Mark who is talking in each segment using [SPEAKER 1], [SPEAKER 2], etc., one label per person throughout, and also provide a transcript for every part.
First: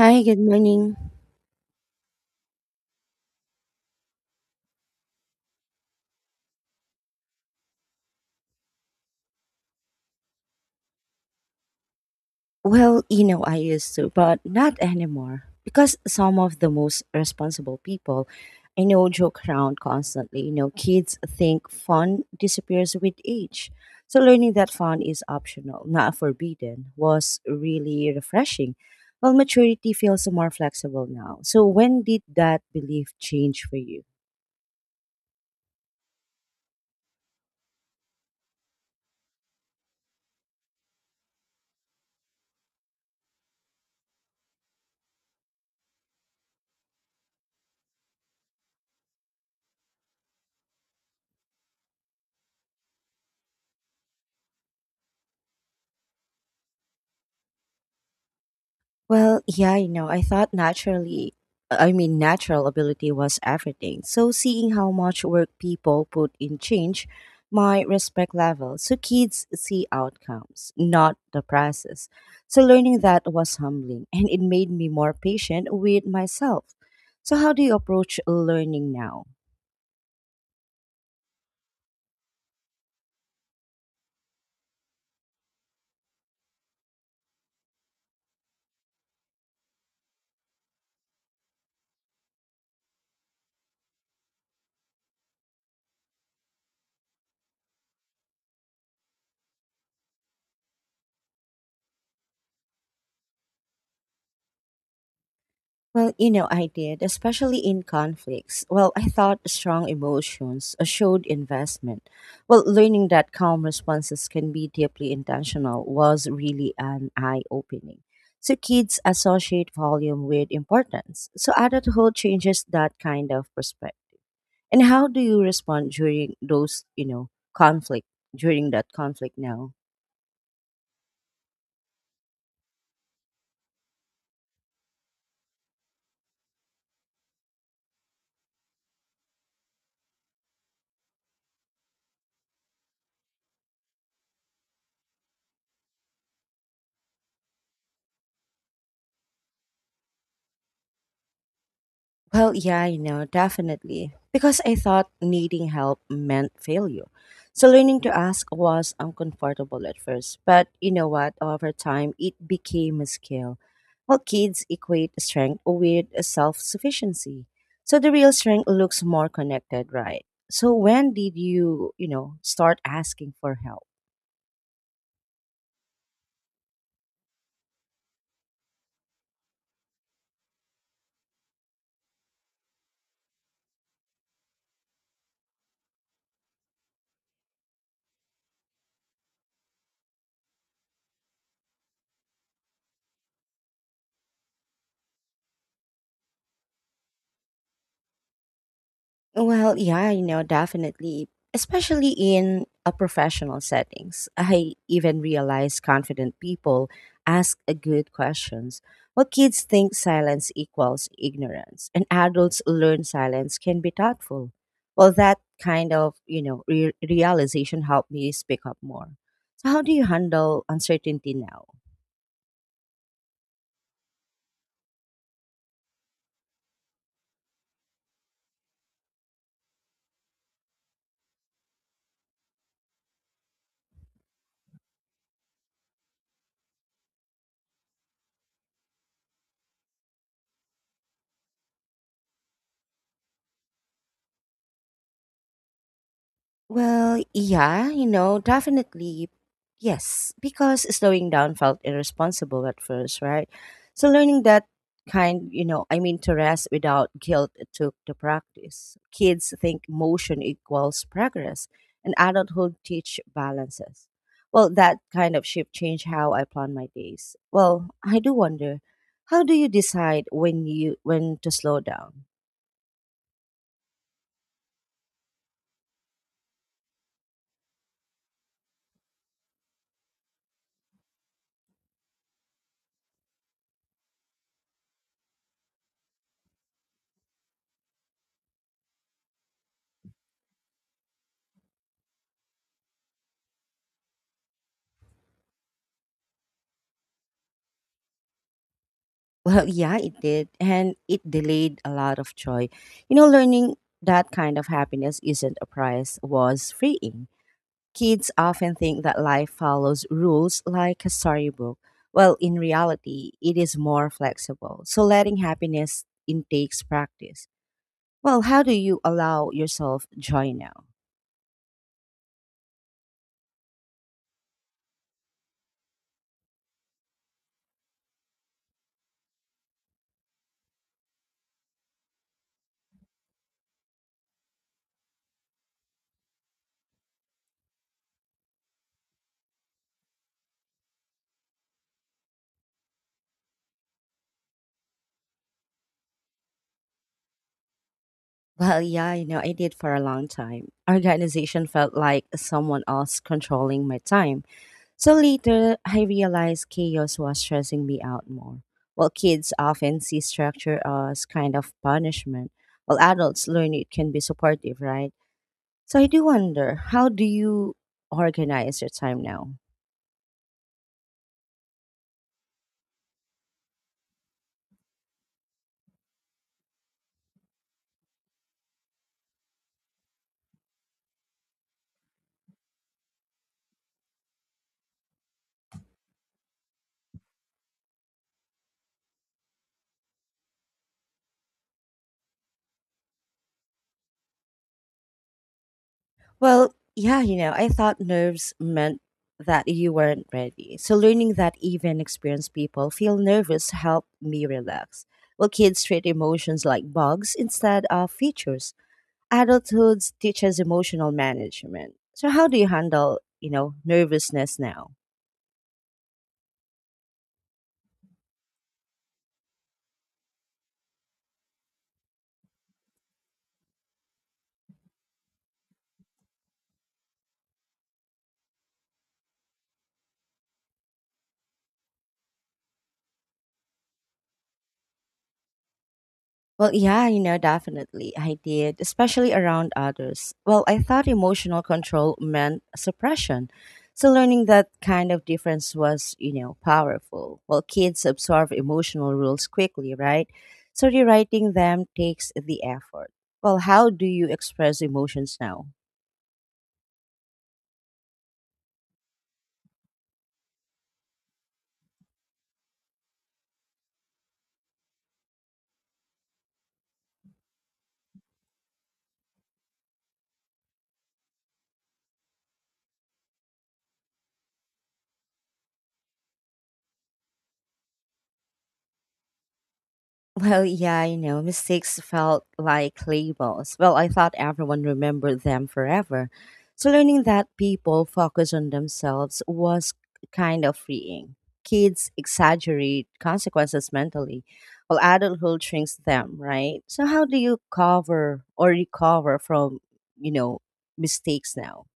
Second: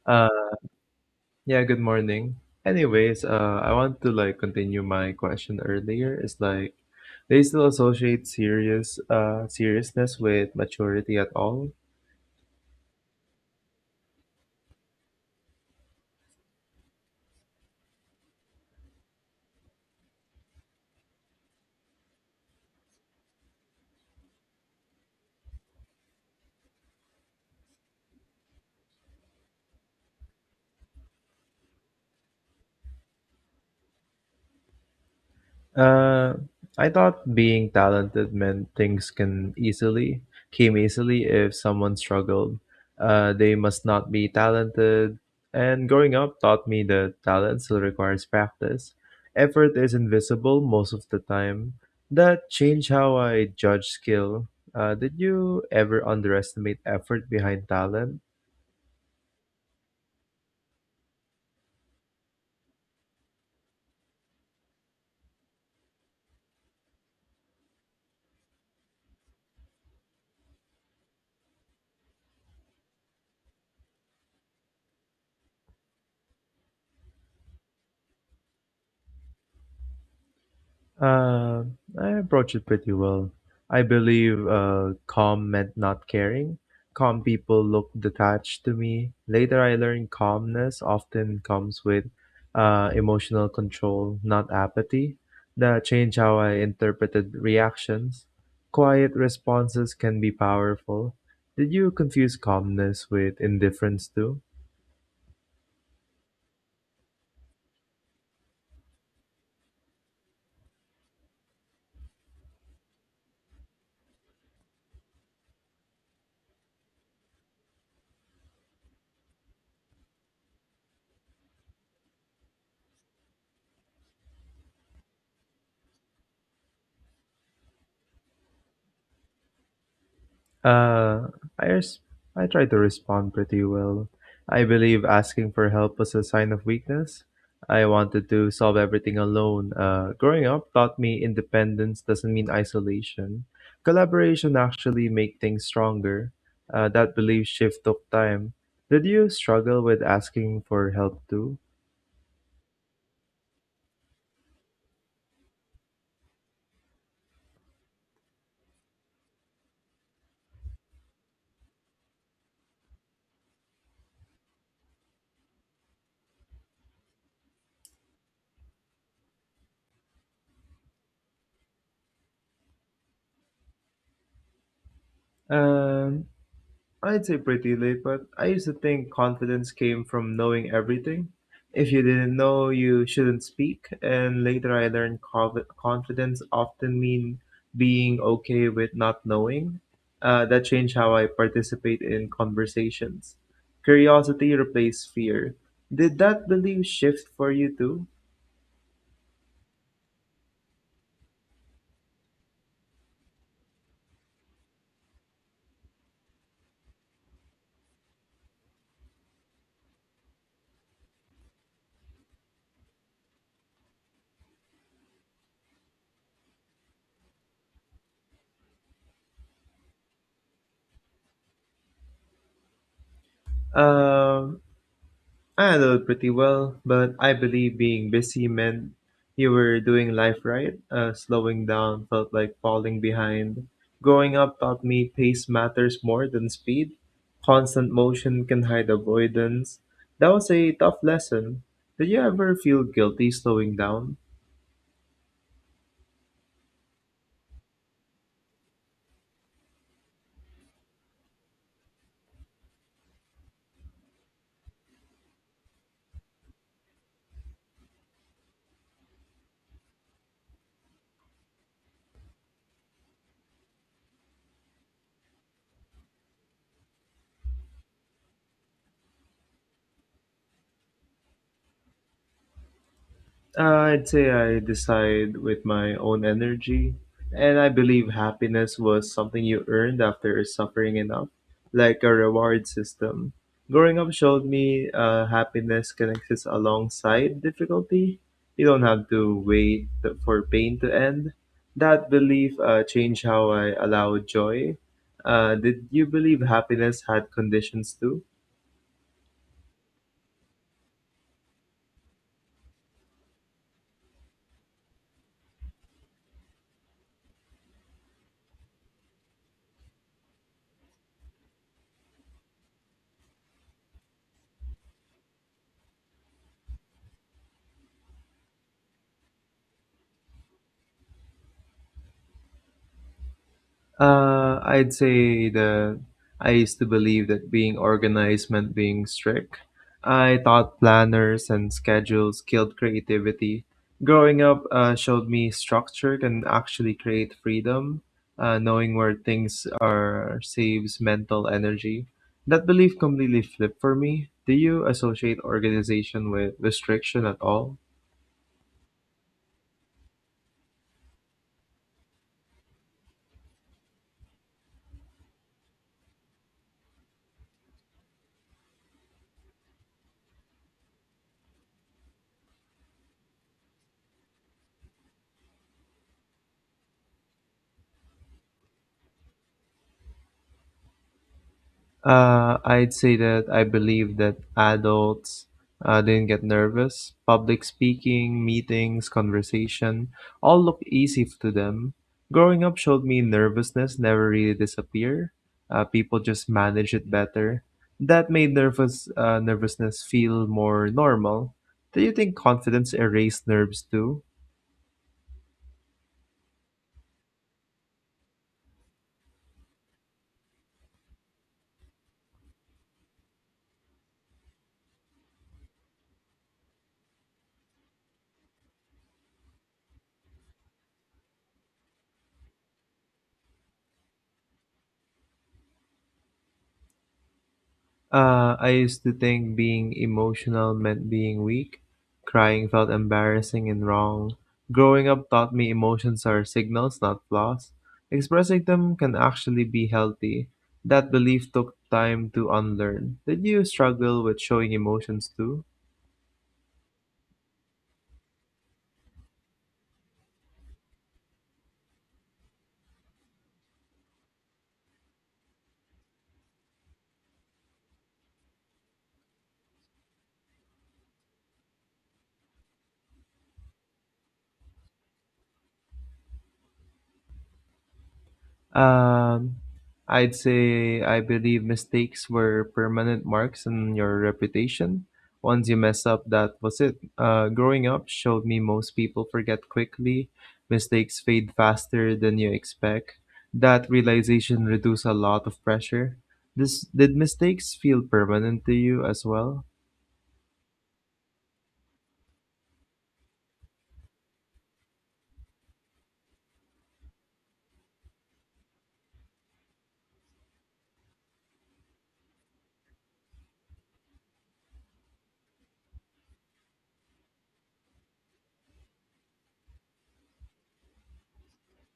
[SPEAKER 1] Hi, good
[SPEAKER 2] Uh,
[SPEAKER 1] morning.
[SPEAKER 2] yeah, good morning. Anyways, I want to continue my question earlier. Is like, they still associate serious, seriousness with maturity at all?
[SPEAKER 1] Well, you know, I used to, but not anymore. Because some of the most responsible people I know joke around constantly. You know, kids think fun disappears with age. So learning that fun is optional, not forbidden, was really refreshing. Well, maturity feels more flexible now. So when did that belief change for you?
[SPEAKER 2] Uh, I thought being talented meant things can easily came easily if someone struggled. They must not be talented. And growing up taught me that talent still requires practice. Effort is invisible most of the time. That changed how I judge skill. Did you ever underestimate effort behind talent?
[SPEAKER 1] Well, yeah, you know, I thought naturally, I mean, natural ability was everything. So seeing how much work people put in change my respect level. So kids see outcomes, not the process. So learning that was humbling and it made me more patient with myself. So, how do you approach learning now?
[SPEAKER 2] Uh, I approach it pretty well. I believe calm meant not caring. Calm people look detached to me. Later, I learned calmness often comes with emotional control, not apathy. That changed how I interpreted reactions. Quiet responses can be powerful. Did you confuse calmness with indifference too?
[SPEAKER 1] Well, you know, I did, especially in conflicts. Well, I thought strong emotions showed investment. Well, learning that calm responses can be deeply intentional was really an eye opening. So, kids associate volume with importance. So, adulthood changes that kind of perspective. And how do you respond during those, you know, conflict, during that conflict now?
[SPEAKER 2] Uh, I res- I try to respond pretty well. I believe asking for help was a sign of weakness. I wanted to solve everything alone. Growing up taught me independence doesn't mean isolation. Collaboration actually make things stronger. That belief shift took time. Did you struggle with asking for help too?
[SPEAKER 1] Well, yeah, I know, definitely. Because I thought needing help meant failure. So learning to ask was uncomfortable at first. But you know what? Over time, it became a skill. Well, kids equate strength with self sufficiency. So the real strength looks more connected, right? So when did you, you know, start asking for help?
[SPEAKER 2] Um, I'd say pretty late, but I used to think confidence came from knowing everything. If you didn't know, you shouldn't speak. And later I learned confidence often mean being okay with not knowing. That changed how I participate in conversations. Curiosity replaced fear. Did that belief shift for you too?
[SPEAKER 1] Well, yeah, you know, definitely. Especially in a professional settings. I even realize confident people ask a good questions. Well, kids think silence equals ignorance, and adults learn silence can be thoughtful. Well, that kind of, you know, realization helped me speak up more. So how do you handle uncertainty now?
[SPEAKER 2] Um, I handled pretty well, but I believe being busy meant you were doing life right. Slowing down felt like falling behind. Growing up taught me pace matters more than speed. Constant motion can hide avoidance. That was a tough lesson. Did you ever feel guilty slowing down?
[SPEAKER 1] Well, yeah, you know, definitely. Yes, because slowing down felt irresponsible at first, right? So learning that kind, you know, I mean, to rest without guilt it took the practice. Kids think motion equals progress, and adulthood teach balances. Well, that kind of shift changed how I plan my days. Well, I do wonder, how do you decide when to slow down?
[SPEAKER 2] I'd say I decide with my own energy, and I believe happiness was something you earned after suffering enough, like a reward system. Growing up showed me happiness can exist alongside difficulty. You don't have to for pain to end. That belief changed how I allow joy. Did you believe happiness had conditions too?
[SPEAKER 1] Well, yeah, it did. And it delayed a lot of joy. You know, learning that kind of happiness isn't a prize was freeing. Kids often think that life follows rules like a storybook. Well, in reality, it is more flexible. So letting happiness in takes practice. Well, how do you allow yourself joy now?
[SPEAKER 2] I'd say that I used to believe that being organized meant being strict. I thought planners and schedules killed creativity. Growing up showed me structure can actually create freedom. Knowing where things are saves mental energy. That belief completely flipped for me. Do you associate organization with restriction at all?
[SPEAKER 1] Well, yeah, you know, I did for a long time. Organization felt like someone else controlling my time. So later, I realized chaos was stressing me out more. While kids often see structure as kind of punishment, while adults learn it can be supportive, right? So I do wonder, how do you organize your time now?
[SPEAKER 2] I'd say that I believe that adults didn't get nervous. Public speaking, meetings, conversation all to them. Growing up showed me nervousness never really disappear. People just manage it better. That made nervousness feel more normal. Do you think confidence erased nerves too?
[SPEAKER 1] Well, yeah, you know, I thought nerves meant that you weren't ready. So learning that even experienced people feel nervous helped me relax. Well, kids treat emotions like bugs instead of features. Adulthood teaches emotional management. So how do you handle, you know, nervousness now?
[SPEAKER 2] I used to think being emotional meant being weak. Crying felt embarrassing and wrong. Growing up taught me emotions are signals, not flaws. Expressing them can actually be healthy. That belief took time to unlearn. Did you struggle with showing emotions too?
[SPEAKER 1] Well, yeah, you know, definitely I did, especially around others. Well, I thought emotional control meant suppression. So learning that kind of difference was, you know, powerful. Well, kids absorb emotional rules quickly, right? So rewriting them takes the effort. Well, how do you express emotions now?
[SPEAKER 2] Um, I'd say I believe mistakes were permanent marks on your reputation. Once you mess up, that was it. Growing up showed me most people forget quickly. Mistakes fade faster than you expect. That realization reduced a lot of pressure. This, did mistakes feel permanent to you as well?
[SPEAKER 1] Well, yeah, you know, mistakes felt like labels. Well, I thought everyone remembered them forever. So learning that people focus on themselves was kind of freeing. Kids exaggerate consequences mentally, while adulthood shrinks them, right? So how do you cover or recover from, you know, mistakes now?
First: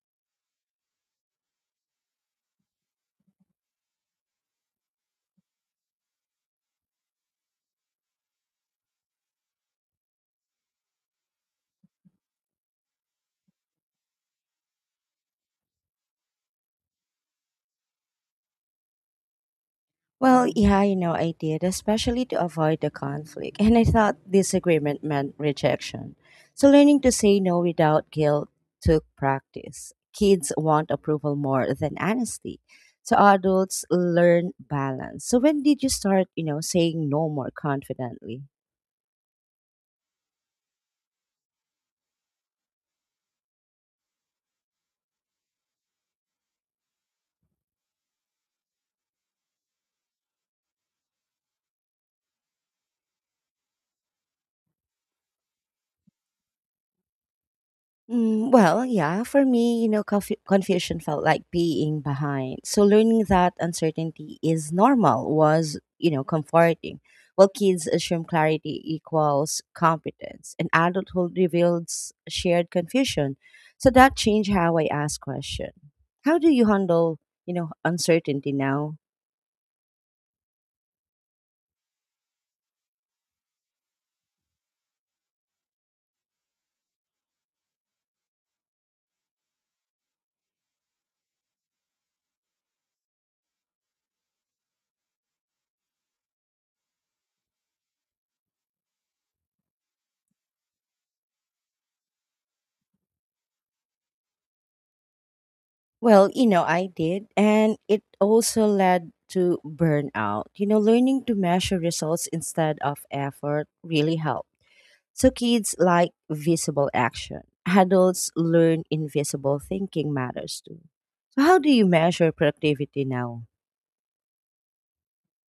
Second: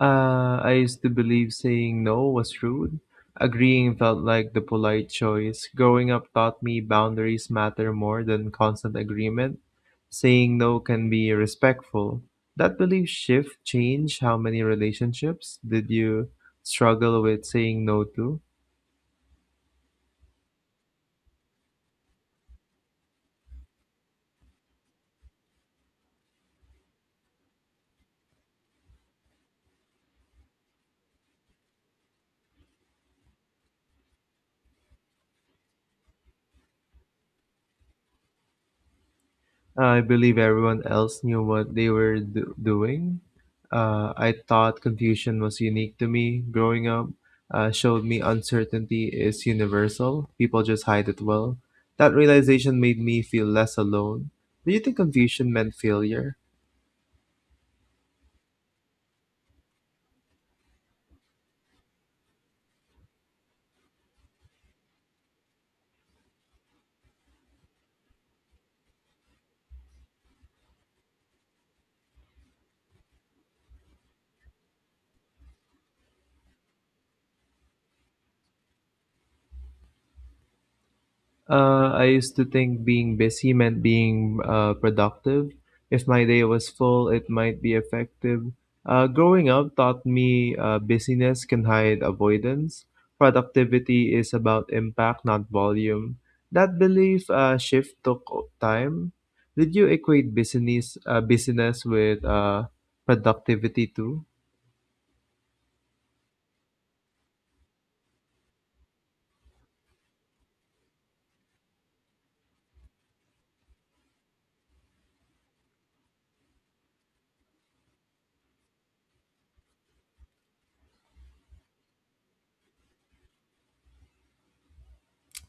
[SPEAKER 2] I used to believe saying no was rude. Agreeing felt like the polite choice. Growing up taught me boundaries matter more than constant agreement. Saying no can be respectful. That belief shift changed how many relationships did you struggle with saying no to?
[SPEAKER 1] Well, yeah, you know, I did, especially to avoid the conflict. And I thought disagreement meant rejection. So learning to say no without guilt took practice. Kids want approval more than honesty. So adults learn balance. So when did you start, you know, saying no more confidently?
[SPEAKER 2] I believe everyone else knew what they doing. I thought confusion was unique to me growing up. Showed me uncertainty is universal. People just hide it well. That realization made me feel less alone. Do you think confusion meant failure?
[SPEAKER 1] Mm, well, yeah, for me, you know, confusion felt like being behind. So learning that uncertainty is normal was, you know, comforting. While kids assume clarity equals competence, and adulthood reveals shared confusion. So that changed how I ask question. How do you handle, you know, uncertainty now?
[SPEAKER 2] I used to think being busy meant being productive. If my day was full, it might be effective. Growing up taught me busyness can hide avoidance. Productivity is about impact, not volume. That belief shift took time. Did you equate business with productivity too?
[SPEAKER 1] Well, you know, I did, and it also led to burnout. You know, learning to measure results instead of effort really helped. So kids like visible action. Adults learn invisible thinking matters too. So how do you measure productivity now?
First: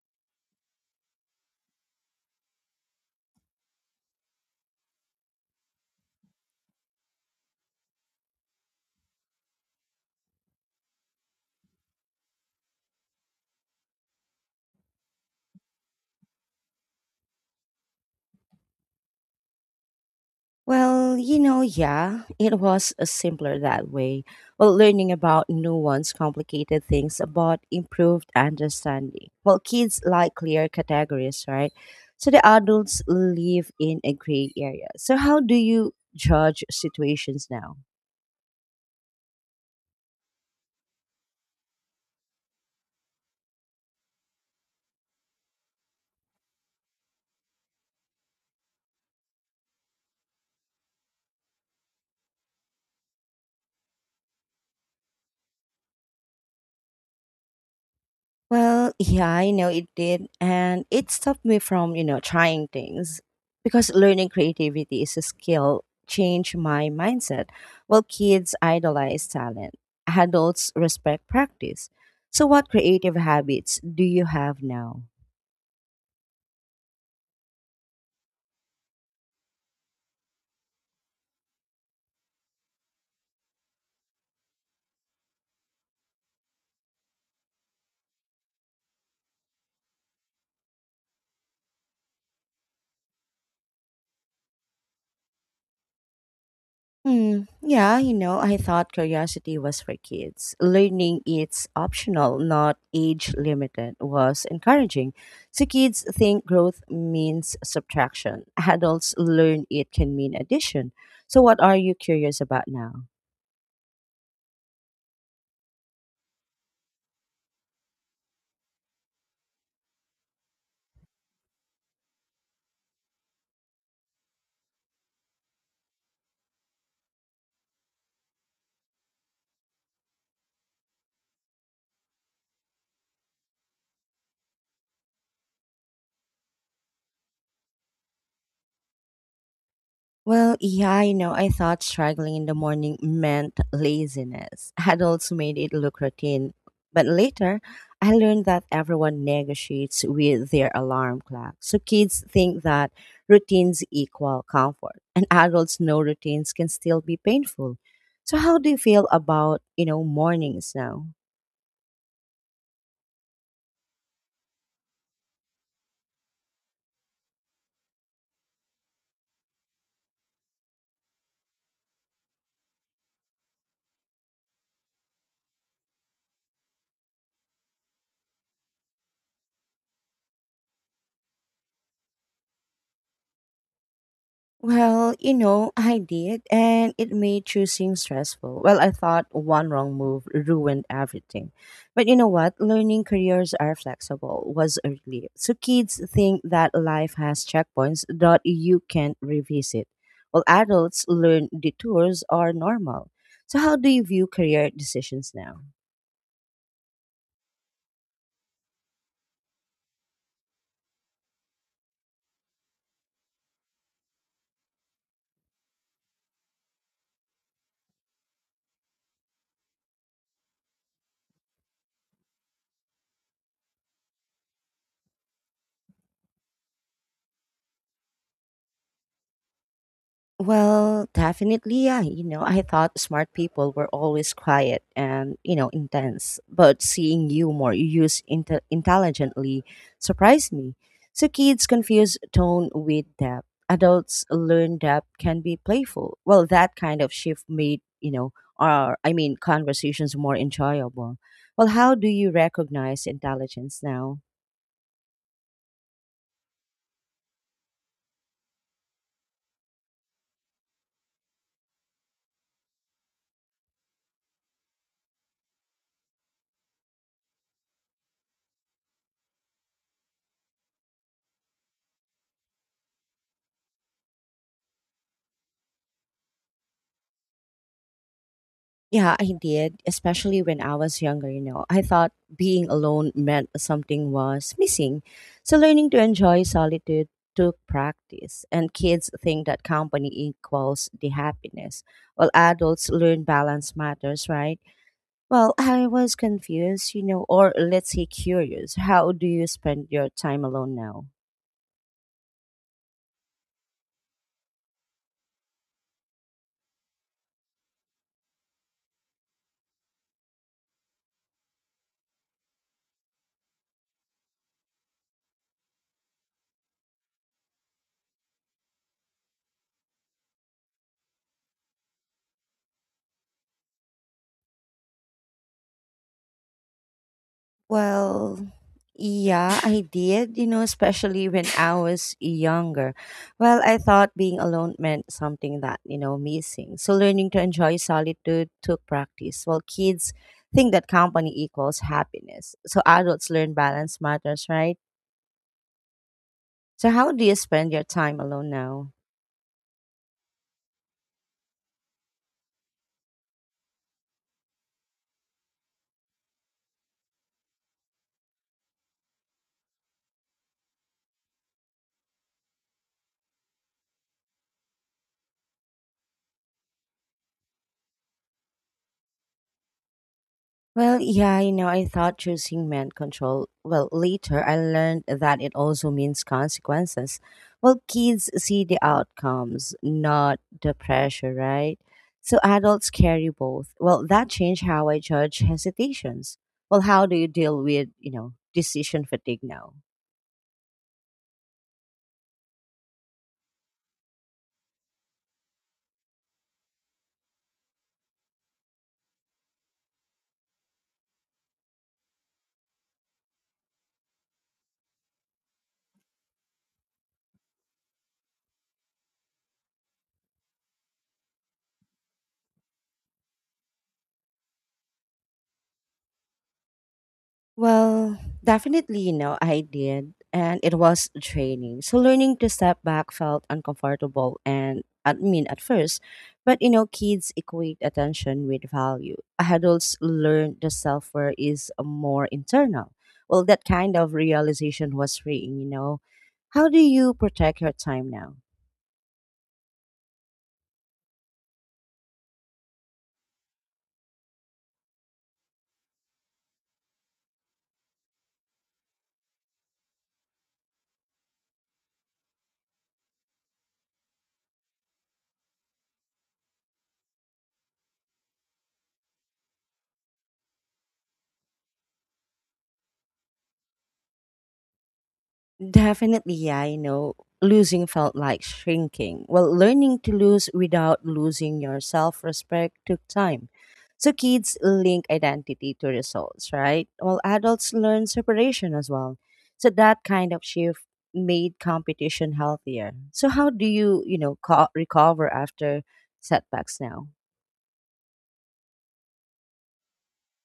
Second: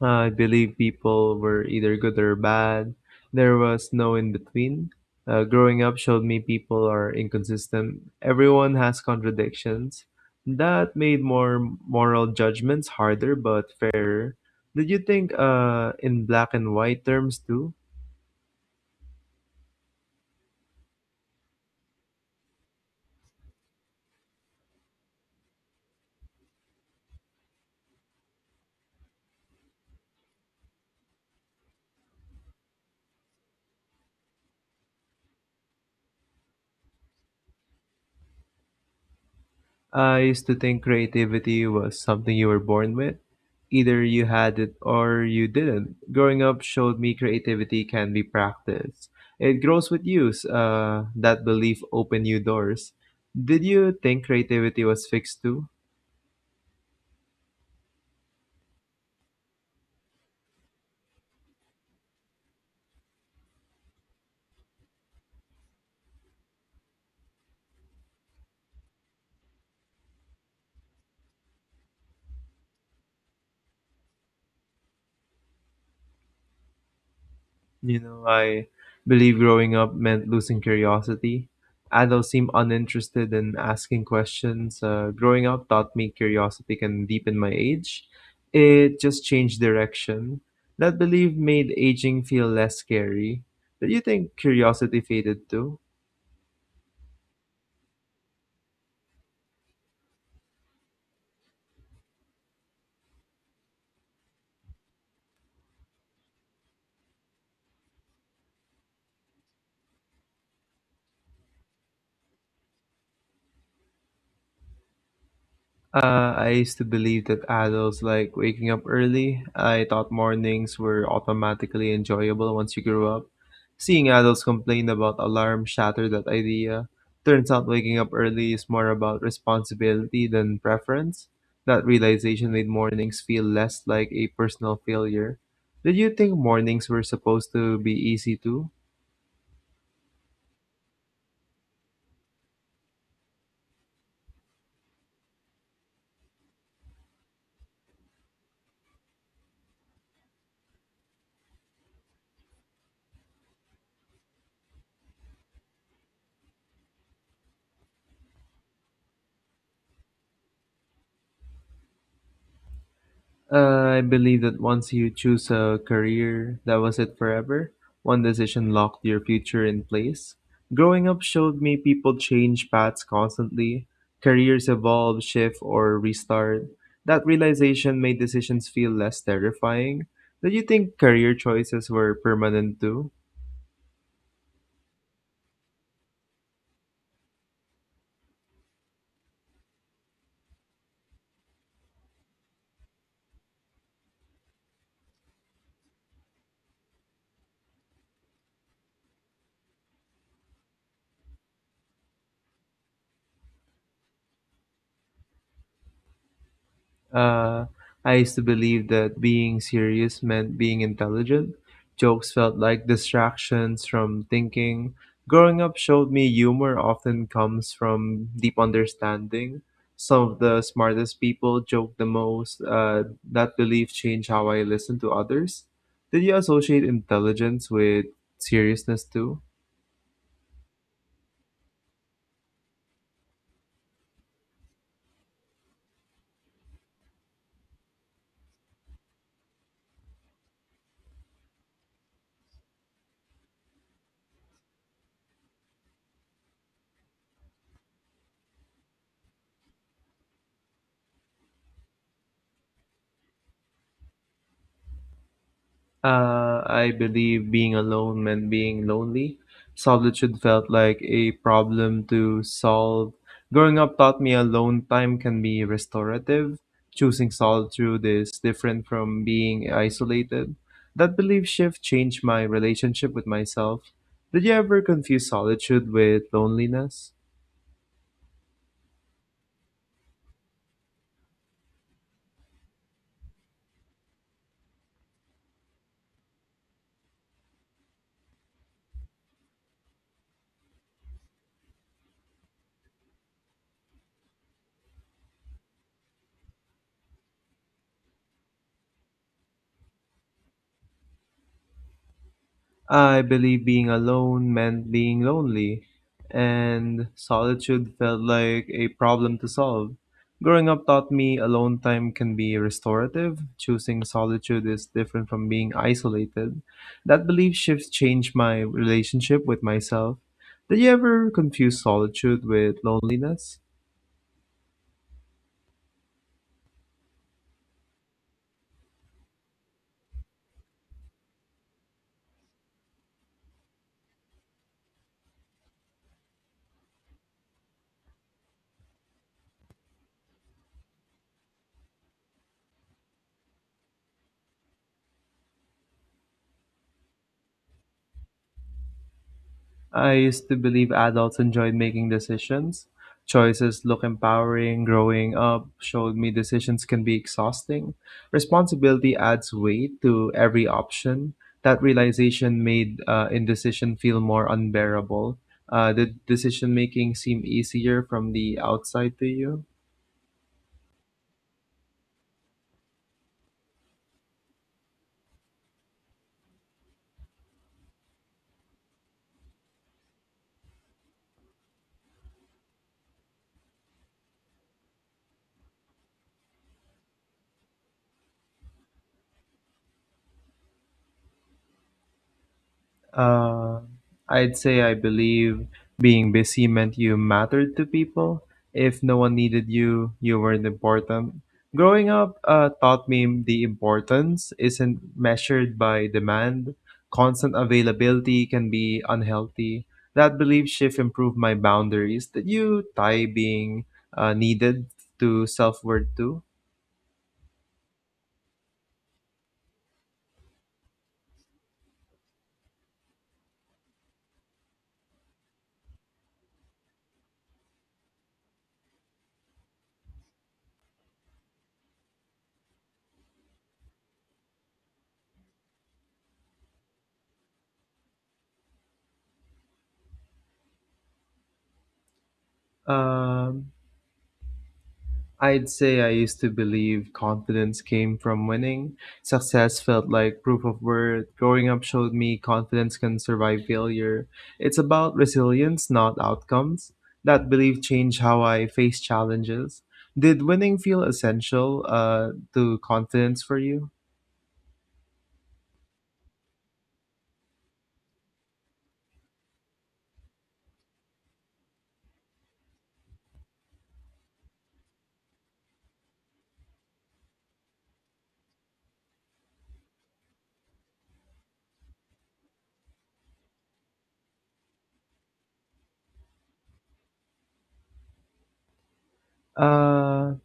[SPEAKER 2] I believe people were either good or bad. There was no in between. Growing up showed me people are inconsistent. Everyone has contradictions. That made more moral judgments harder but fairer. Did you think in black and white terms too?
[SPEAKER 1] Well, you know, yeah, it was simpler that way. Well, learning about nuanced, complicated things about improved understanding. Well, kids like clear categories, right? So the adults live in a gray area. So how do you judge situations now?
[SPEAKER 2] I used to think creativity was something you were born with. Either you had it or you didn't. Growing up showed me creativity can be practiced. It grows with use. That belief opened new doors. Did you think creativity was fixed too?
[SPEAKER 1] Well, yeah, I know it did. And it stopped me from, you know, trying things because learning creativity is a skill, change my mindset. Well, kids idolize talent, adults respect practice. So, what creative habits do you have now?
[SPEAKER 2] You know, I believe growing up meant losing curiosity. Adults seem uninterested in asking questions. Growing up taught me curiosity can deepen my age. It just changed direction. That belief made aging feel less scary. Do you think curiosity faded too?
[SPEAKER 1] Hmm. Yeah, you know, I thought curiosity was for kids. Learning it's optional, not age limited, was encouraging. So kids think growth means subtraction. Adults learn it can mean addition. So what are you curious about now?
[SPEAKER 2] I used to believe that adults like waking up early. I thought mornings were automatically enjoyable once you grew up. Seeing adults complain about alarm shattered that idea. Turns out waking up early is more about responsibility than preference. That realization made mornings feel less like a personal failure. Did you think mornings were supposed to be easy too?
[SPEAKER 1] Well, yeah, I know. I thought struggling in the morning meant laziness. I had also made it look routine. But later, I learned that everyone negotiates with their alarm clock. So kids think that routines equal comfort, and adults know routines can still be painful. So how do you feel about, you know, mornings now?
[SPEAKER 2] I believe that once you choose a career, that was it forever. One decision locked your future in place. Growing up showed me people change paths constantly. Careers evolve, shift, or restart. That realization made decisions feel less terrifying. Did you think career choices were permanent too?
[SPEAKER 1] Well, you know, I did, and it made choosing stressful. Well, I thought one wrong move ruined everything. But you know what? Learning careers are flexible was a relief. So kids think that life has checkpoints that you can't revisit. Well, adults learn detours are normal. So, how do you view career decisions now?
[SPEAKER 2] Uh, I used to believe that being serious meant being intelligent. Jokes felt like distractions from thinking. Growing up showed me humor often comes from deep understanding. Some of the smartest people joke the most. That belief changed how I listen to others. Did you associate intelligence with seriousness too?
[SPEAKER 1] Well, definitely, yeah. You know, I thought smart people were always quiet and, you know, intense, but seeing you more use intelligently surprised me. So kids confuse tone with depth. Adults learn depth can be playful. Well, that kind of shift made, you know, our, I mean, conversations more enjoyable. Well, how do you recognize intelligence now?
[SPEAKER 2] I believe being alone meant being lonely. Solitude felt like a problem to solve. Growing up taught me alone time can be restorative. Choosing solitude is different from being isolated. That belief shift changed my relationship with myself. Did you ever confuse solitude with loneliness?
[SPEAKER 1] Yeah, I did, especially when I was younger, you know. I thought being alone meant something was missing. So learning to enjoy solitude took practice, and kids think that company equals the happiness. While adults learn balance matters, right? Well, I was confused, you know, or let's say curious. How do you spend your time alone now?
[SPEAKER 2] I believe being alone meant being lonely, and solitude felt like a problem to solve. Growing up taught me alone time can be restorative. Choosing solitude is different from being isolated. That belief shift changed my relationship with myself. Did you ever confuse solitude with loneliness?
[SPEAKER 1] Well, yeah, I did, you know, especially when I was younger. Well, I thought being alone meant something that, you know, missing. So learning to enjoy solitude took practice. Well, kids think that company equals happiness. So adults learn balance matters, right? So how do you spend your time alone now?
[SPEAKER 2] I used to believe adults enjoyed making decisions. Choices look empowering. Growing up showed me decisions can be exhausting. Responsibility adds weight to every option. That realization made indecision feel more unbearable. Did decision making seem easier from the outside to you?
[SPEAKER 1] Well, yeah, you know, I thought choosing meant control. Well, later I learned that it also means consequences. Well, kids see the outcomes, not the pressure, right? So adults carry both. Well, that changed how I judge hesitations. Well, how do you deal with, you know, decision fatigue now?
[SPEAKER 2] Uh, I'd say I believe being busy meant you mattered to people. If no one needed you, you weren't important. Growing up taught me the importance isn't measured by demand. Constant availability can be unhealthy. That belief shift improved my boundaries. Did you tie being needed to self worth too?
[SPEAKER 1] Well, definitely, you know, I did. And it was draining. So learning to step back felt uncomfortable and I mean at first. But you know, kids equate attention with value. Adults learn the self worth is more internal. Well, that kind of realization was freeing, you know. How do you protect your time now?
[SPEAKER 2] Um I'd say I used to believe confidence came from winning. Success felt like proof of worth. Growing up showed me confidence can survive failure. It's about resilience, not outcomes. That belief changed how I face challenges. Did winning feel essential to confidence for you?
[SPEAKER 1] Definitely, yeah, I know. Losing felt like shrinking. Well, learning to lose without losing your self respect took time. So kids link identity to results, right? Well, adults learn separation as well. So that kind of shift made competition healthier. So how do you, you know, recover after setbacks now?
[SPEAKER 2] Uh,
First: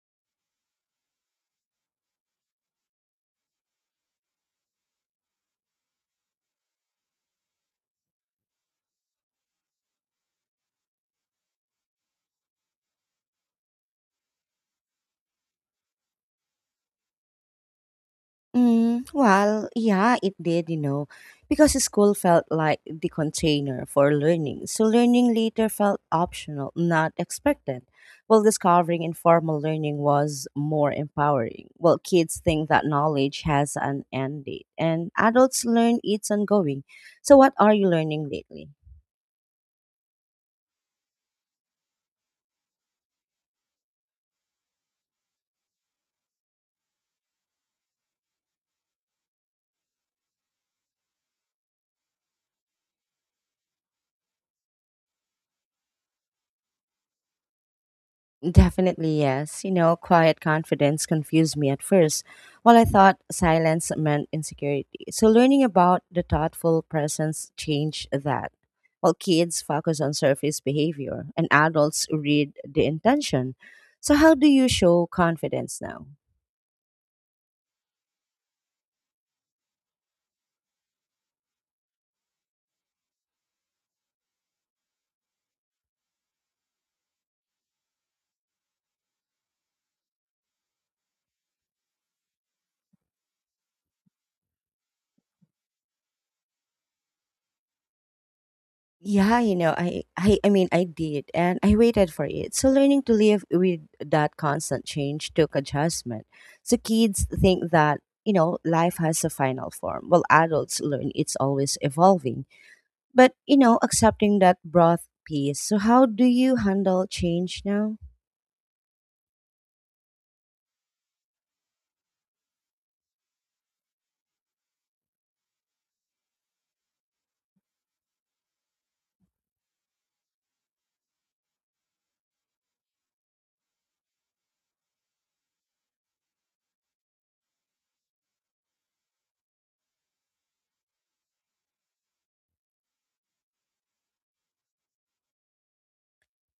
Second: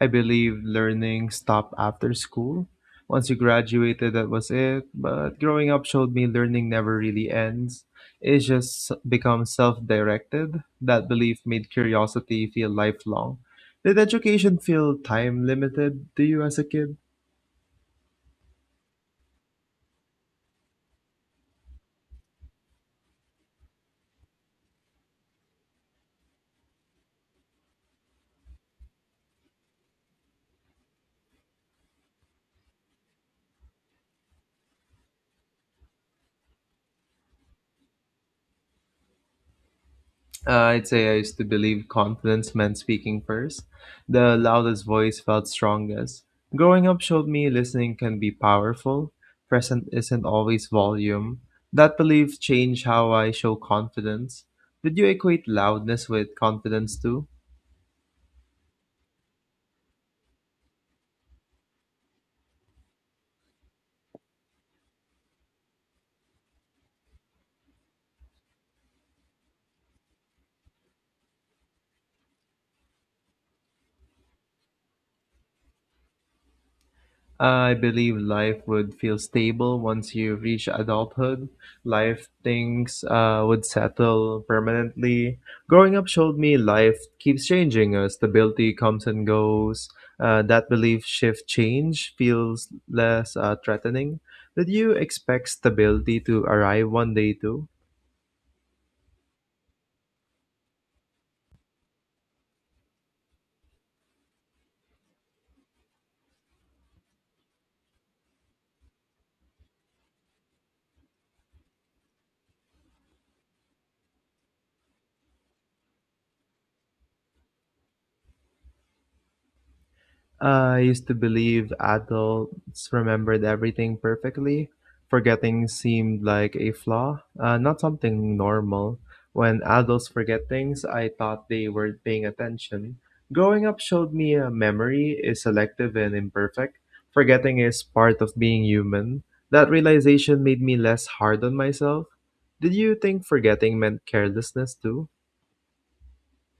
[SPEAKER 2] I believe learning stopped after school. Once you graduated, that was it. But growing up showed me learning never really ends. It just becomes self directed. That belief made curiosity feel lifelong. Did education feel time limited to you as a kid?
[SPEAKER 1] Mm, well, yeah, it did, you know, because school felt like the container for learning. So learning later felt optional, not expected. While discovering informal learning was more empowering. Well, kids think that knowledge has an end date, and adults learn it's ongoing. So, what are you learning lately?
[SPEAKER 2] I'd say I used to believe confidence meant speaking first. The loudest voice felt strongest. Growing up showed me listening can be powerful. Present isn't always volume. That belief changed how I show confidence. Did you equate loudness with confidence too?
[SPEAKER 1] Definitely, yes. You know, quiet confidence confused me at first, while I thought silence meant insecurity. So, learning about the thoughtful presence changed that. While kids focus on surface behavior and adults read the intention. So, how do you show confidence now?
[SPEAKER 2] I believe life would feel stable once you reach adulthood. Life things would settle permanently. Growing up showed me life keeps changing. Stability comes and goes. That belief shift change feels less threatening. Did you expect stability to arrive one day too?
[SPEAKER 1] Yeah, you know, I did and I waited for it. So learning to live with that constant change took adjustment. So kids think that, you know, life has a final form, while adults learn it's always evolving. But you know, accepting that broad piece. So how do you handle change now?
[SPEAKER 2] I used to believe adults remembered everything perfectly. Forgetting seemed like a flaw, not something normal. When adults forget things, I thought they weren't paying attention. Growing up showed me memory is selective and imperfect. Forgetting is part of being human. That realization made me less hard on myself. Did you think forgetting meant carelessness too?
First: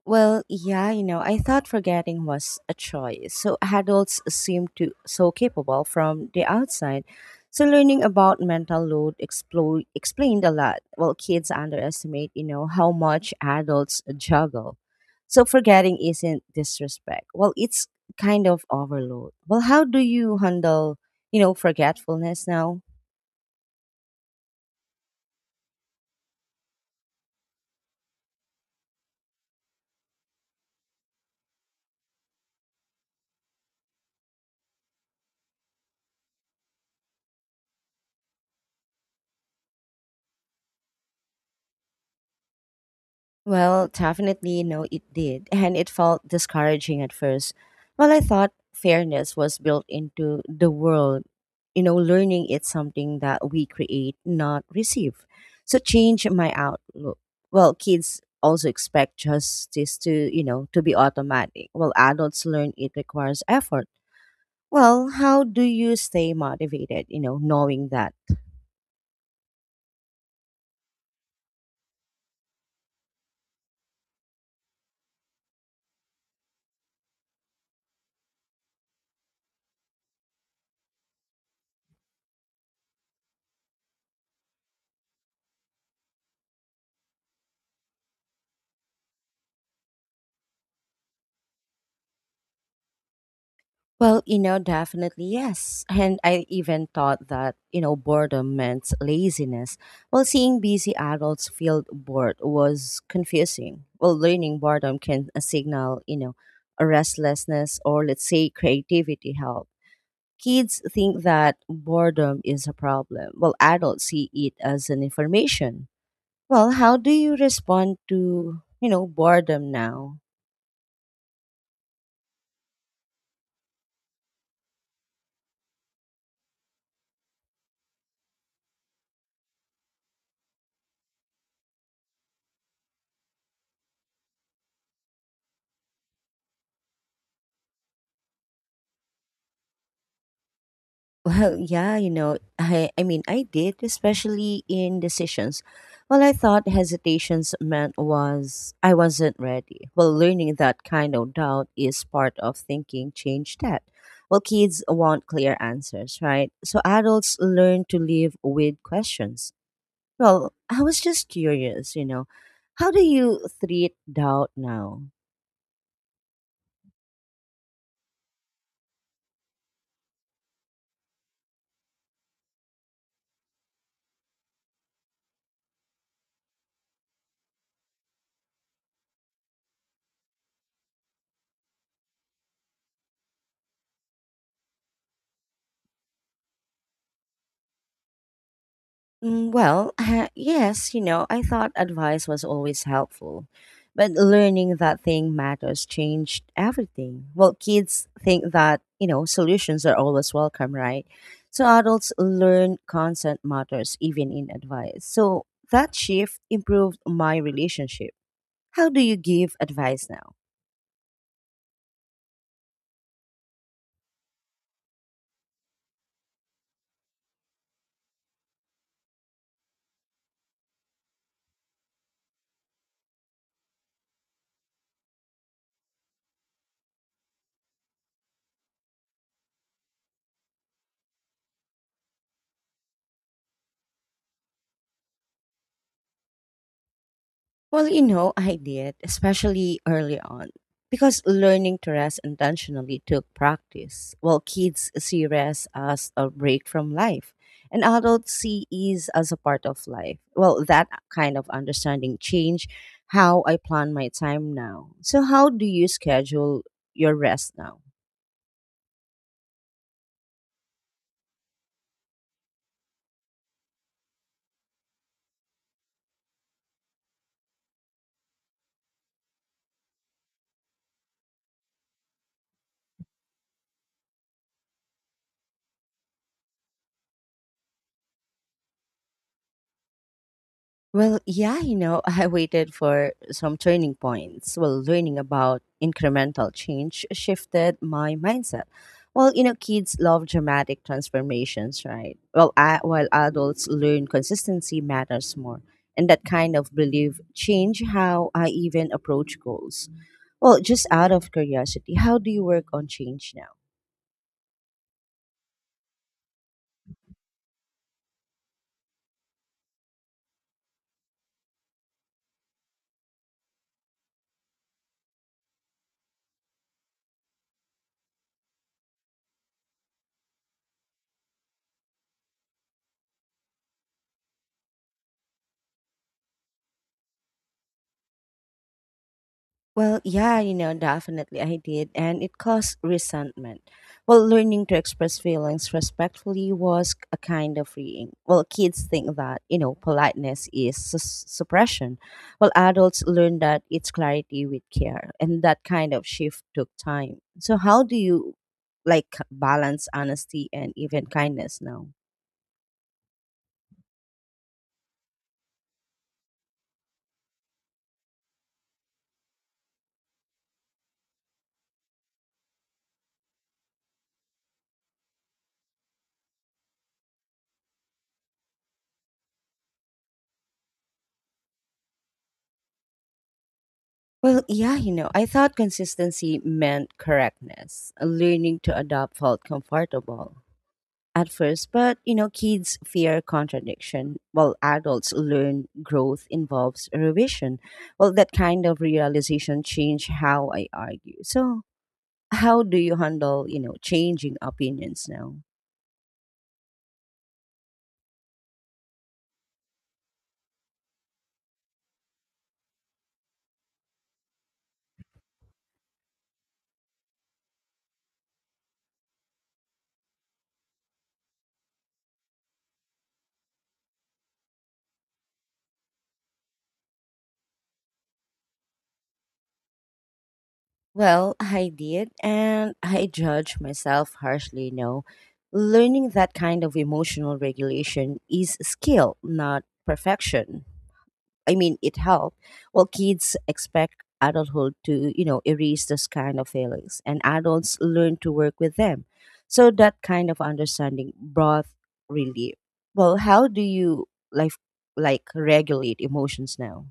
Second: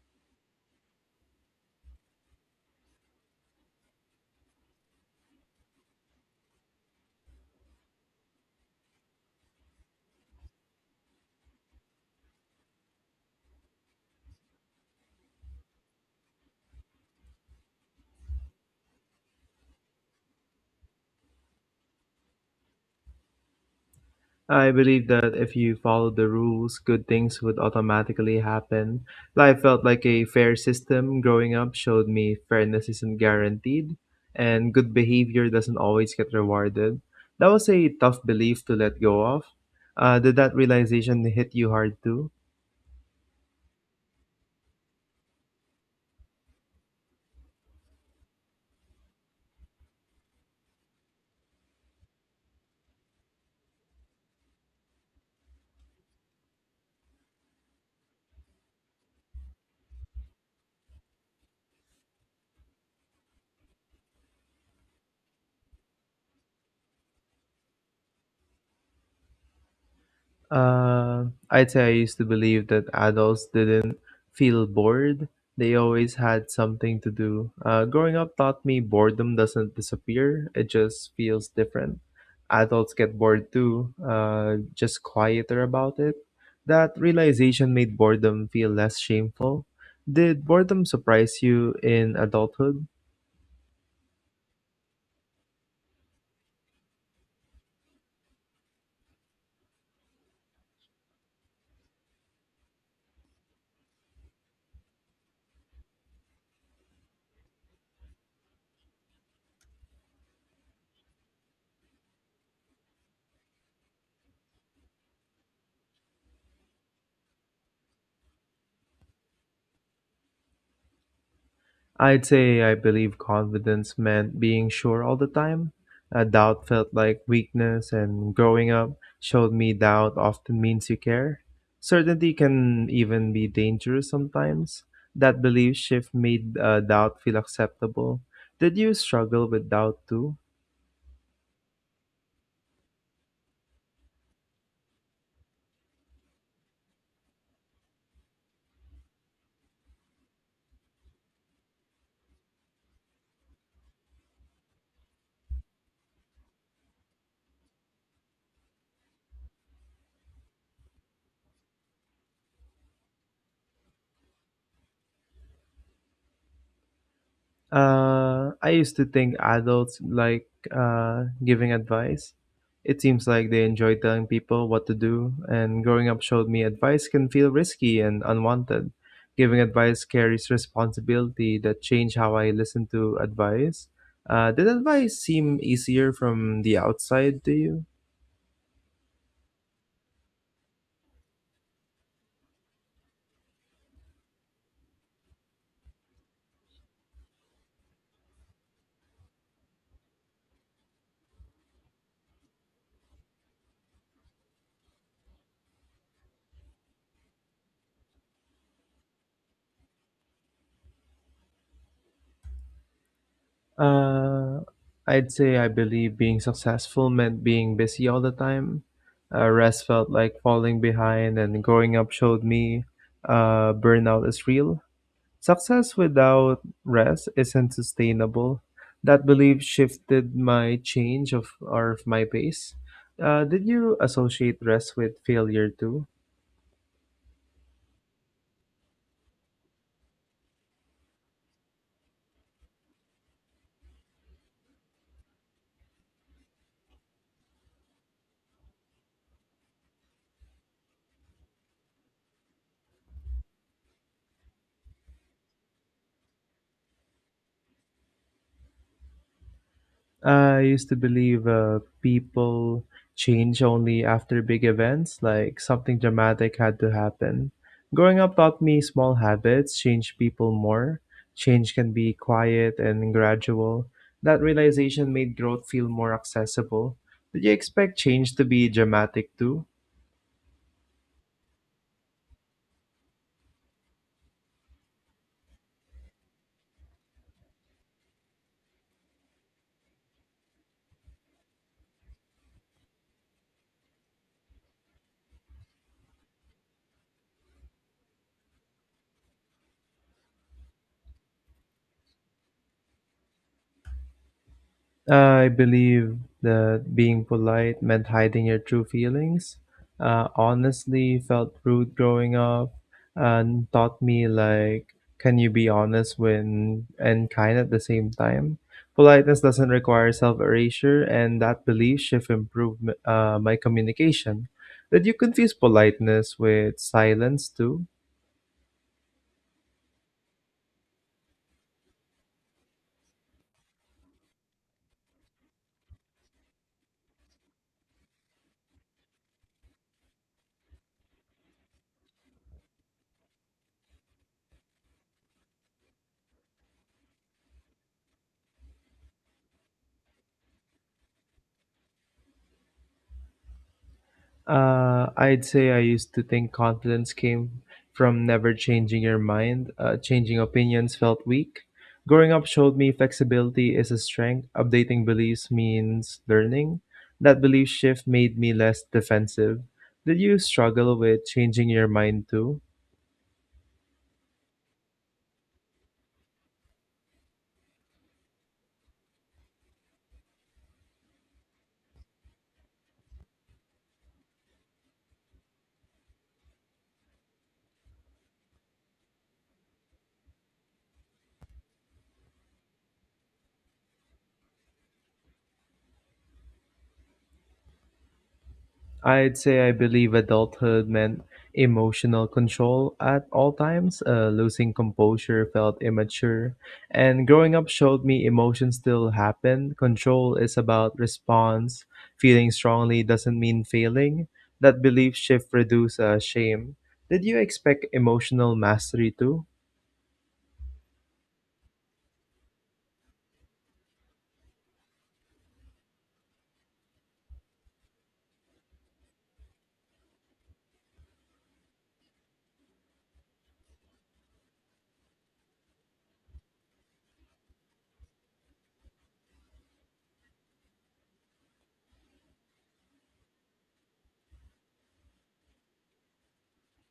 [SPEAKER 1] Well, yeah, you know, I thought forgetting was a choice. So adults seem to so capable from the outside. So learning about mental load explained a lot. Well, kids underestimate, you know, how much adults juggle. So forgetting isn't disrespect. Well, it's kind of overload. Well, how do you handle, you know, forgetfulness now?
[SPEAKER 2] I believed that if you followed the rules, good things would automatically happen. Life felt like a fair system growing up showed me fairness isn't guaranteed and good behavior doesn't always get rewarded. That was a tough belief to let go of. Did that realization hit you hard too?
[SPEAKER 1] Well, definitely no, it did. And it felt discouraging at first. Well, I thought fairness was built into the world. Learning it's something that we create, not receive. So change my outlook. Well, kids also expect justice to be automatic. Well, adults learn it requires effort. Well, how do you stay motivated, knowing that?
[SPEAKER 2] Uh, I'd say I used to believe that adults didn't feel bored. They always had something to do. Growing up taught me boredom doesn't disappear, it just feels different. Adults get bored too, just quieter about it. That realization made boredom feel less shameful. Did boredom surprise you in adulthood?
[SPEAKER 1] Well, definitely yes. And I even thought that boredom meant laziness. Well, seeing busy adults feel bored was confusing. Well, learning boredom can signal, a restlessness or let's say creativity help. Kids think that boredom is a problem. Well, adults see it as an information. Well, how do you respond to boredom now?
[SPEAKER 2] I'd say I believe confidence meant being sure all the time. A doubt felt like weakness, and growing up showed me doubt often means you care. Certainty can even be dangerous sometimes. That belief shift made doubt feel acceptable. Did you struggle with doubt too?
[SPEAKER 1] Well, yeah, I mean, I did, especially in decisions. Well, I thought hesitations meant was I wasn't ready. Well, learning that kind of doubt is part of thinking change that. Well, kids want clear answers, right? So adults learn to live with questions. Well, I was just curious, how do you treat doubt now?
[SPEAKER 2] I used to think adults like giving advice. It seems like they enjoy telling people what to do, and growing up showed me advice can feel risky and unwanted. Giving advice carries responsibility that changed how I listen to advice. Did advice seem easier from the outside to you?
[SPEAKER 1] Well, yes, I thought advice was always helpful, but learning that thing matters changed everything. Well, kids think that solutions are always welcome, right? So adults learn consent matters even in advice. So that shift improved my relationship. How do you give advice now?
[SPEAKER 2] Uh, I'd say I believe being successful meant being busy all the time. Rest felt like falling behind, and growing up showed me burnout is real. Success without rest isn't sustainable. That belief shifted my change of or of my pace. Did you associate rest with failure too?
[SPEAKER 1] Well, I did, especially early on, because learning to rest intentionally took practice. While kids see rest as a break from life, and adults see ease as a part of life. Well, that kind of understanding changed how I plan my time now. So, how do you schedule your rest now?
[SPEAKER 2] I used to believe people change only after big events, like something dramatic had to happen. Growing up taught me small habits change people more. Change can be quiet and gradual. That realization made growth feel more accessible. Did you expect change to be dramatic too?
[SPEAKER 1] Well, yeah, I waited for some turning points. Well, learning about incremental change shifted my mindset. Well, kids love dramatic transformations, right? Well, while adults learn consistency matters more. And that kind of belief change how I even approach goals. Well, just out of curiosity, how do you work on change now?
[SPEAKER 2] I believe that being polite meant hiding your true feelings. Honestly, felt rude growing up and taught me like, can you be honest when and kind at the same time? Politeness doesn't require self-erasure, and that belief shift improved my communication. Did you confuse politeness with silence too?
[SPEAKER 1] Well, yeah, definitely I did, and it caused resentment. Well, learning to express feelings respectfully was a kind of freeing. Well, kids think that politeness is suppression, while adults learn that it's clarity with care, and that kind of shift took time. So, how do you like balance honesty and even kindness now?
[SPEAKER 2] I'd say I used to think confidence came from never changing your mind. Changing opinions felt weak. Growing up showed me flexibility is a strength. Updating beliefs means learning. That belief shift made me less defensive. Did you struggle with changing your mind too?
[SPEAKER 1] Well, yeah, I thought consistency meant correctness, learning to adopt felt comfortable at first, but kids fear contradiction, while adults learn growth involves revision. Well, that kind of realization changed how I argue. So, how do you handle changing opinions now?
[SPEAKER 2] I'd say I believe adulthood meant emotional control at all times. Losing composure felt immature. And growing up showed me emotions still happen. Control is about response. Feeling strongly doesn't mean failing. That belief shift reduced shame. Did you expect emotional mastery too?
[SPEAKER 1] Well, I did, and I judge myself harshly. No, learning that kind of emotional regulation is skill, not perfection. I mean, it helped. Well, kids expect adulthood to erase this kind of feelings, and adults learn to work with them. So that kind of understanding brought relief. Well, how do you like like regulate emotions now?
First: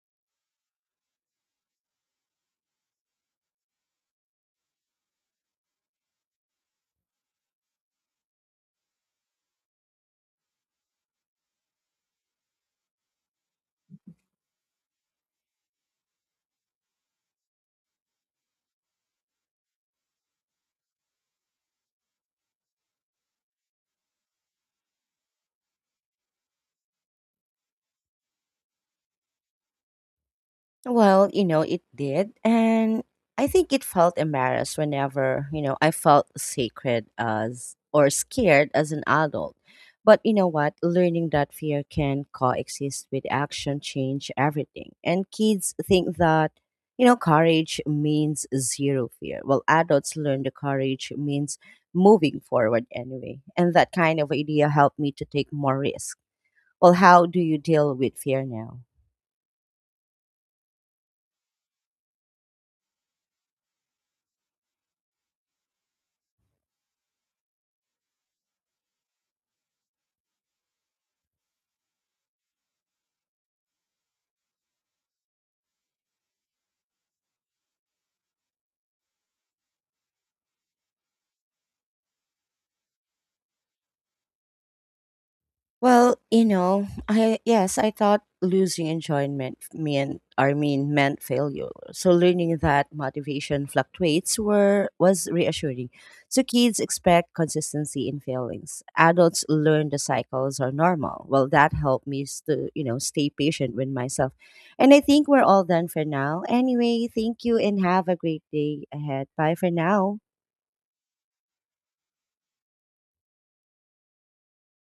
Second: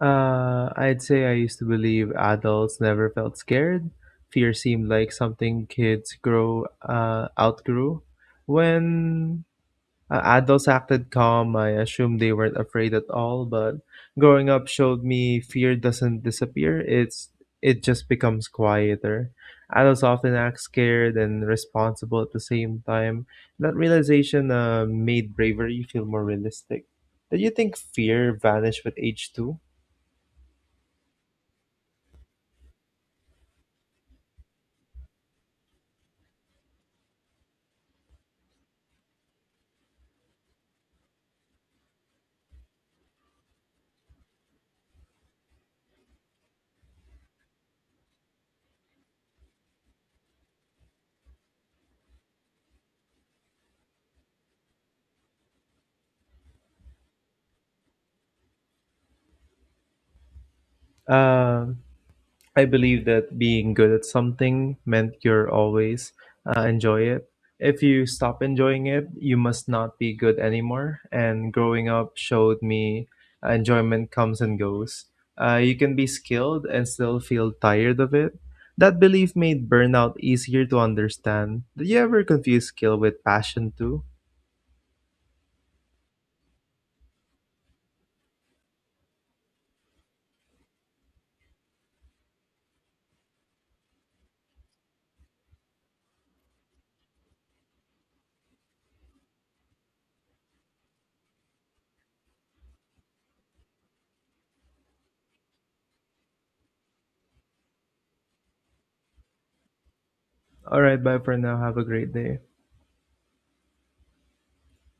[SPEAKER 2] I'd say I used to believe adults never felt scared. Fear seemed like something kids grow outgrew. When adults acted calm, I assumed they weren't afraid at all. But growing up showed me fear doesn't disappear. It just becomes quieter. Adults often act scared and responsible at the same time. That realization made bravery feel more realistic. Did you think fear vanished with age too?
[SPEAKER 1] Well, it did. And I think it felt embarrassed whenever I felt sacred as or scared as an adult. But you know what? Learning that fear can coexist with action change everything. And kids think that courage means zero fear. Well, adults learn the courage means moving forward anyway. And that kind of idea helped me to take more risk. Well, how do you deal with fear now?
[SPEAKER 2] Um, I believe that being good at something meant you're always enjoy it. If you stop enjoying it, you must not be good anymore. And growing up showed me enjoyment comes and goes. You can be skilled and still feel tired of it. That belief made burnout easier to understand. Did you ever confuse skill with passion too?
[SPEAKER 1] Well, I yes, I thought losing enjoyment meant I mean meant failure. So learning that motivation fluctuates were was reassuring. So kids expect consistency in feelings. Adults learn the cycles are normal. Well, that helped me to stay patient with myself. And I think we're all done for now. Anyway, thank you and have a great day ahead. Bye for now.
[SPEAKER 2] All right, bye for now. Have a great day.